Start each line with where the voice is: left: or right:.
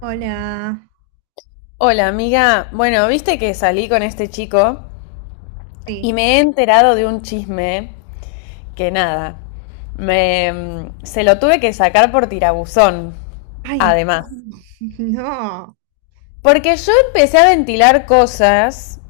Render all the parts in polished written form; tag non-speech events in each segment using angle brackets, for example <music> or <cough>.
right: Hola.
left: Hola, amiga. Bueno, viste que salí con este chico y
right: Sí.
left: me he enterado de un chisme que nada, me, se lo tuve que sacar por tirabuzón,
right: Ay,
left: además.
right: <laughs> no.
left: Porque yo empecé a ventilar cosas,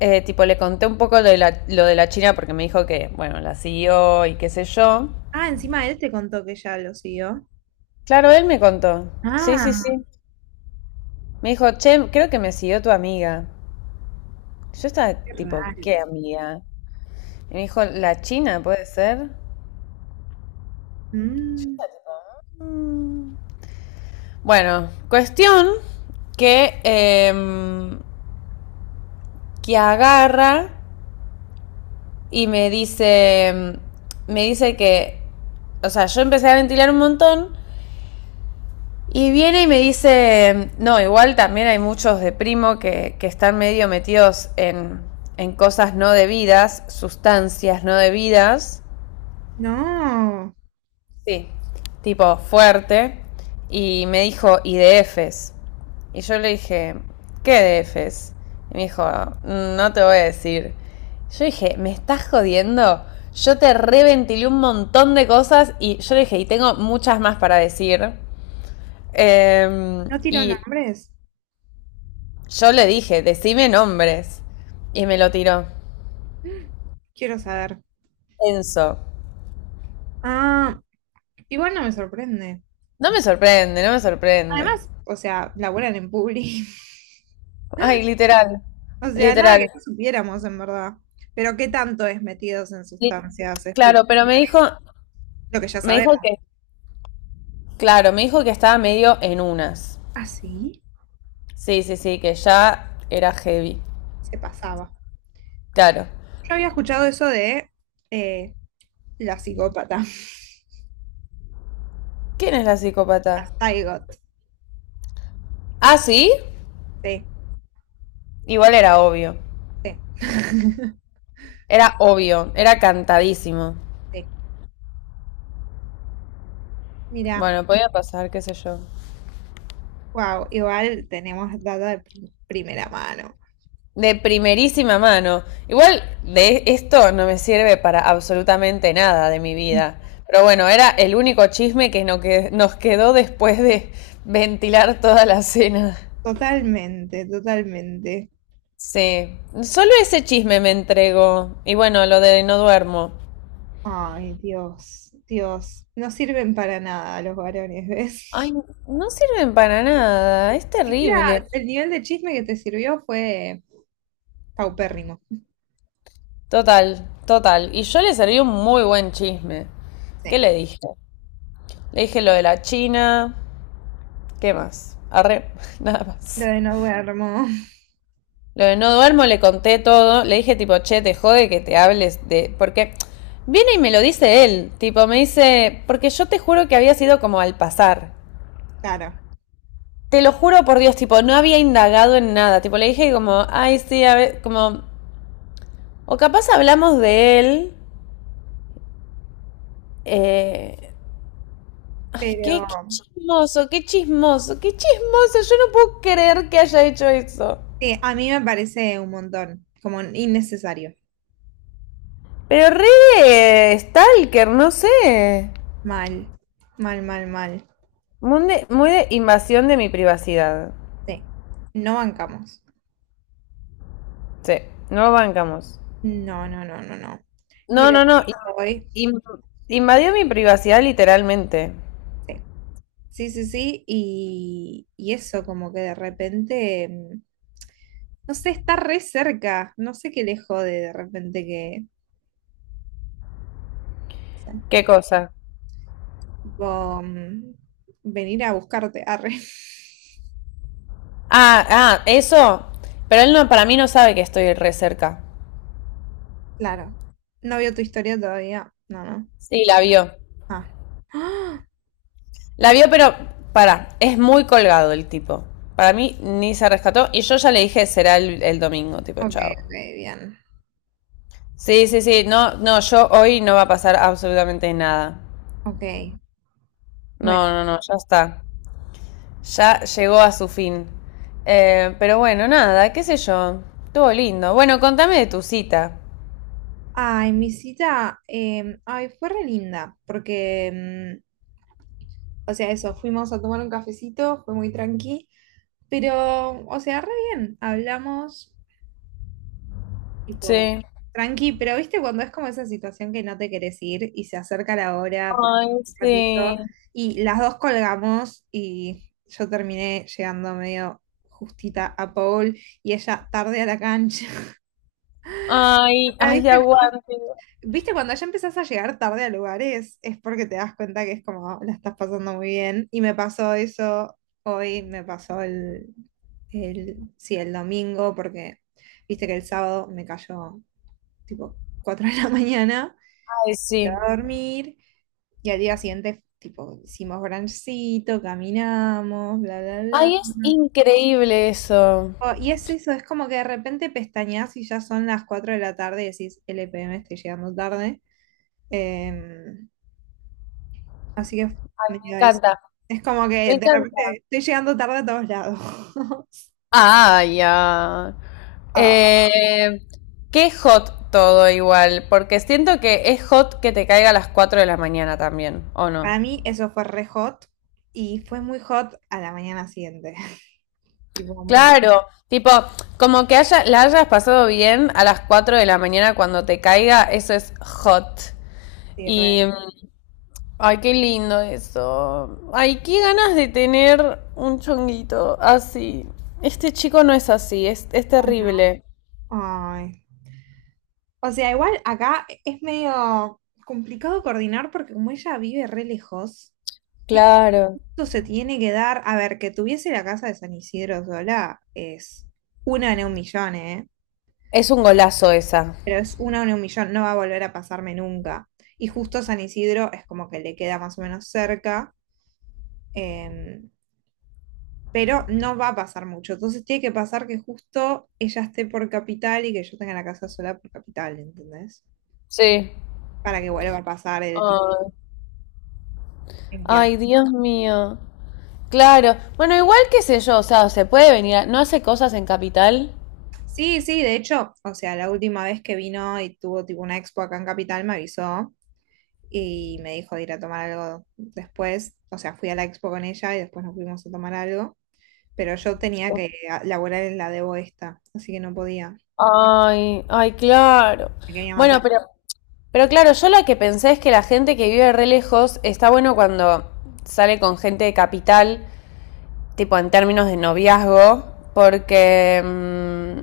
left: tipo le conté un poco lo de la China porque me dijo que, bueno, la siguió y qué sé yo.
right: Ah, encima él te contó que ya lo siguió.
left: Claro, él me contó. Sí, sí,
right: Ah,
left: sí. Me dijo, che, creo que me siguió tu amiga. Yo estaba
right: qué
left: tipo,
right: raro.
left: ¿qué amiga? Y me dijo, ¿la China puede ser?
right: Mm,
left: Bueno, cuestión que, que agarra y me dice, me dice que, o sea, yo empecé a ventilar un montón y viene y me dice, no, igual también hay muchos de primo que están medio metidos en cosas no debidas, sustancias no debidas.
right: no.
left: Sí, tipo fuerte. Y me dijo, ¿y DFs? Y yo le dije, ¿qué DFs? Y me dijo, no te voy a decir. Yo dije, ¿me estás jodiendo? Yo te reventilé un montón de cosas y yo le dije, y tengo muchas más para decir. Eh,
right: No tiró
left: y
right: nombres.
left: yo le dije, decime nombres. Y me lo tiró.
right: <gasps> Quiero saber.
left: Enzo.
right: Ah, igual no me sorprende.
left: No me sorprende, no me sorprende.
right: Además, o sea, laburan en Publi. <laughs>
left: Ay, literal.
right: O sea, nada que
left: Literal.
right: no supiéramos en verdad. Pero qué tanto es metidos en
left: Li-
right: sustancias, es tipo
left: Claro, pero me dijo,
right: lo que ya
left: me dijo
right: sabemos.
left: que, claro, me dijo que estaba medio en unas.
right: Ah, sí,
left: Sí, sí, sí, que ya era heavy.
right: se pasaba.
left: Claro.
right: Yo había escuchado eso de eh, la psicópata.
left: ¿Quién es la psicópata?
right: Got.
left: Ah, sí.
right: Sí,
left: Igual era obvio.
right: sí. <laughs>
left: Era obvio, era cantadísimo.
right: Sí. Mira,
left: Bueno, podía pasar, qué sé yo.
right: wow, igual tenemos data de primera mano.
left: De primerísima mano. Igual de esto no me sirve para absolutamente nada de mi vida. Pero bueno, era el único chisme que no nos quedó después de ventilar toda la cena.
right: Totalmente, totalmente.
left: Sí, solo ese chisme me entregó. Y bueno, lo de no duermo.
right: Ay, Dios, Dios. No sirven para nada los varones,
left: Ay,
right: ¿ves?
left: no sirven para nada, es
right: Siquiera
left: terrible.
right: el nivel de chisme que te sirvió fue paupérrimo.
left: Total, total. Y yo le serví un muy buen chisme.
right: Sí.
left: ¿Qué le dije? Le dije lo de la China. ¿Qué más? Arre, <laughs> nada
right: Lo
left: más.
right: de no duermo,
left: Lo de no duermo le conté todo. Le dije tipo, che, te jode que te hables de... Porque viene y me lo dice él. Tipo, me dice, porque yo te juro que había sido como al pasar.
right: <laughs> claro.
left: Te lo juro por Dios, tipo, no había indagado en nada. Tipo, le dije como, ay, sí, a ver, como, o capaz hablamos de él. eh, ay,
right: Pero
left: qué chismoso, qué chismoso, qué chismoso. Yo no puedo creer que haya hecho eso.
right: sí, a mí me parece un montón, como innecesario.
left: Pero re de stalker, no sé.
right: Mal, mal, mal, mal.
left: Muy de invasión de mi privacidad.
right: Sí, no bancamos.
left: Sí, no lo bancamos.
right: No, no, no, no, no. Y
left: No,
right: lo
left: no, no.
right: que hoy,
left: in- in- invadió mi privacidad literalmente.
right: sí, sí, sí, sí, y eso como que de repente, no sé, está re cerca, no sé qué le jode de repente que, sí, sé,
left: ¿Qué cosa?
right: tipo, venir a buscarte, arre. <laughs>
left: Ah, ah, eso. Pero él no, para mí no sabe que estoy re cerca.
right: Claro, no vio tu historia todavía, no, no.
left: Sí, la vio.
right: Ah, <gasps>
left: La vio, pero para, es muy colgado el tipo. Para mí ni se rescató. Y yo ya le dije, será el domingo, tipo,
right: Ah, ok,
left: chao.
right: ok, bien,
left: Sí, sí, sí. No, no, yo hoy no va a pasar absolutamente nada.
right: ok. Bueno.
left: No, no, no, ya está. Ya llegó a su fin. Pero bueno, nada, qué sé yo. Estuvo lindo. Bueno, contame de tu cita.
right: Ay, mi cita, ay, fue re linda, porque, o sea, eso, fuimos a tomar un cafecito, fue muy tranqui, pero, o sea, re bien, hablamos, tipo,
left: Sí.
right: tranqui, pero viste cuando es como esa situación que no te querés ir y se acerca la hora por
left: Ay,
right: un ratito,
left: sí.
right: y las dos colgamos y yo terminé llegando medio justita a Paul y ella tarde a la cancha.
left: Ay, ay,
right: <laughs>
left: aguante.
right: Viste, cuando ya empezás a llegar tarde a lugares, es porque te das cuenta que es como la estás pasando muy bien. Y me pasó eso hoy, me pasó el, sí, el domingo, porque viste que el sábado me cayó tipo 4 <laughs> de la mañana
left: Ay, sí.
right: a dormir. Y al día siguiente, tipo, hicimos brunchcito, caminamos, bla, bla, bla.
left: Ay, es
right: ¿No?
left: increíble eso.
right: Oh, y es eso, es como que de repente pestañas y ya son las 4 de la tarde y decís, LPM, estoy llegando tarde. Em, Así que
left: Me
right: mira, es,
left: encanta,
right: es como que
left: me
right: de
left: encanta.
right: repente estoy llegando tarde a todos lados. <laughs>
left: Ah, ya.
right: Ah,
left: Eh, qué hot todo igual, porque siento que es hot que te caiga a las 4 de la mañana también, ¿o no?
right: para mí eso fue re hot y fue muy hot a la mañana siguiente. <laughs> Tipo, muy,
left: Claro, tipo, como que la hayas pasado bien a las 4 de la mañana cuando te caiga, eso es hot.
right: sí, re.
left: Y mm, Ay, qué lindo eso. Ay, qué ganas de tener un chonguito así. Este chico no es así, es terrible.
right: Ay. O sea, igual acá es medio complicado coordinar porque como ella vive re lejos,
left: Claro.
right: esto se tiene que dar, a ver, que tuviese la casa de San Isidro sola es una en un millón, ¿eh?
left: Es un golazo esa.
right: Pero es una en un millón, no va a volver a pasarme nunca. Y justo San Isidro es como que le queda más o menos cerca, eh, pero no va a pasar mucho. Entonces tiene que pasar que justo ella esté por capital y que yo tenga la casa sola por capital, ¿entendés?
left: Sí.
right: Para que vuelva a pasar el tipo.
left: Ay, ay, Dios mío. Claro. Bueno, igual qué sé yo, o sea, se puede venir ¿No hace cosas en Capital?
right: Sí, sí, de hecho, o sea, la última vez que vino y tuvo tipo una expo acá en Capital me avisó y me dijo de ir a tomar algo después, o sea, fui a la expo con ella y después nos fuimos a tomar algo pero yo tenía que laburar en la de esta, así que no podía,
left: Ay, ay, claro.
right: me quería
left: Bueno,
right: matar.
left: pero claro, yo lo que pensé es que la gente que vive re lejos está bueno cuando sale con gente de Capital, tipo en términos de noviazgo, porque mm,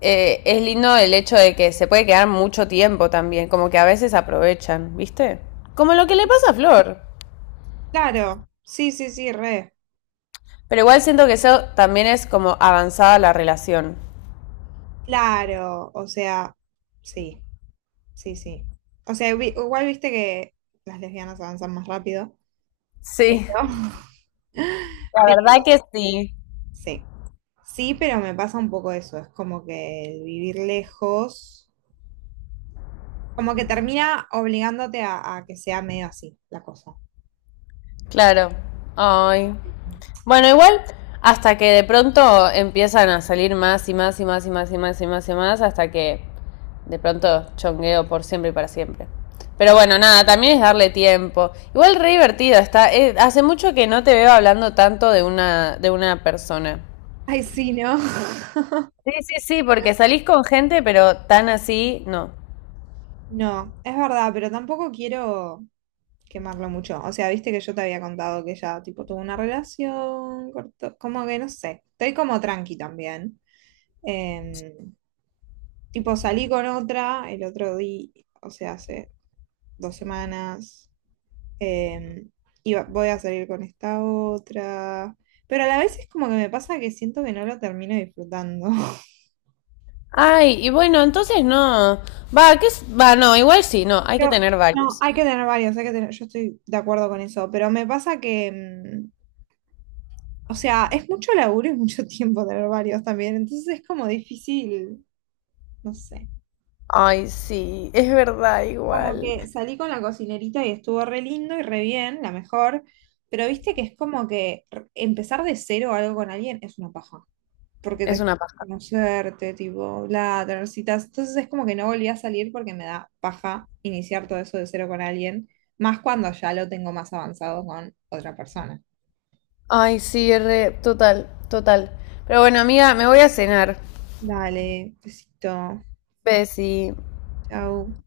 left: eh, es lindo el hecho de que se puede quedar mucho tiempo también, como que a veces aprovechan, ¿viste? Como lo que le pasa a Flor.
right: Claro, sí, sí, sí, re,
left: Pero igual siento que eso también es como avanzada la relación.
right: claro, o sea, sí, sí, sí. O sea, igual viste que las lesbianas avanzan más rápido, pero,
left: Sí,
right: <laughs>
left: la
right: pero
left: verdad que sí.
right: sí, sí, pero me pasa un poco eso, es como que el vivir lejos, como que termina obligándote a que sea medio así la cosa.
left: Claro. Ay, bueno, igual, hasta que de pronto empiezan a salir más y más y más y más y más y más y más, hasta que de pronto chongueo por siempre y para siempre. Pero bueno, nada, también es darle tiempo. Igual re divertido está. Hace mucho que no te veo hablando tanto de de una persona.
right: Ay, sí, ¿no? <laughs>
left: Sí, sí, sí, porque salís con gente, pero tan así, no.
right: No, es verdad, pero tampoco quiero quemarlo mucho. O sea, viste que yo te había contado que ella, tipo, tuvo una relación, como que no sé. Estoy como tranqui también. Eh, Tipo, salí con otra el otro día, o sea, hace 2 semanas. Eh, y voy a salir con esta otra. Pero a la vez es como que me pasa que siento que no lo termino disfrutando. <laughs>
left: Ay, y bueno, entonces no. Va, ¿qué es? Va, no, igual sí, no, hay que
right: Pero,
left: tener
right: no,
left: varios.
right: hay que tener varios, hay que tener, yo estoy de acuerdo con eso, pero me pasa que, o sea, es mucho laburo y mucho <laughs> tiempo tener varios también, entonces es como difícil, no sé.
left: Ay, sí, es verdad,
right: Como
left: igual.
right: que salí con la cocinerita y estuvo re lindo y re bien, la mejor, pero viste que es como que empezar de cero algo con alguien es una paja, porque
left: Es
right: te
left: una paja.
right: conocerte, tipo, bla, tener citas, entonces es como que no volví a salir porque me da paja iniciar todo eso de cero con alguien, más cuando ya lo tengo más avanzado con otra persona.
left: Ay, sí, re, total, total. Pero bueno, amiga, me voy a cenar.
right: Dale, besito,
left: Besi.
right: chau.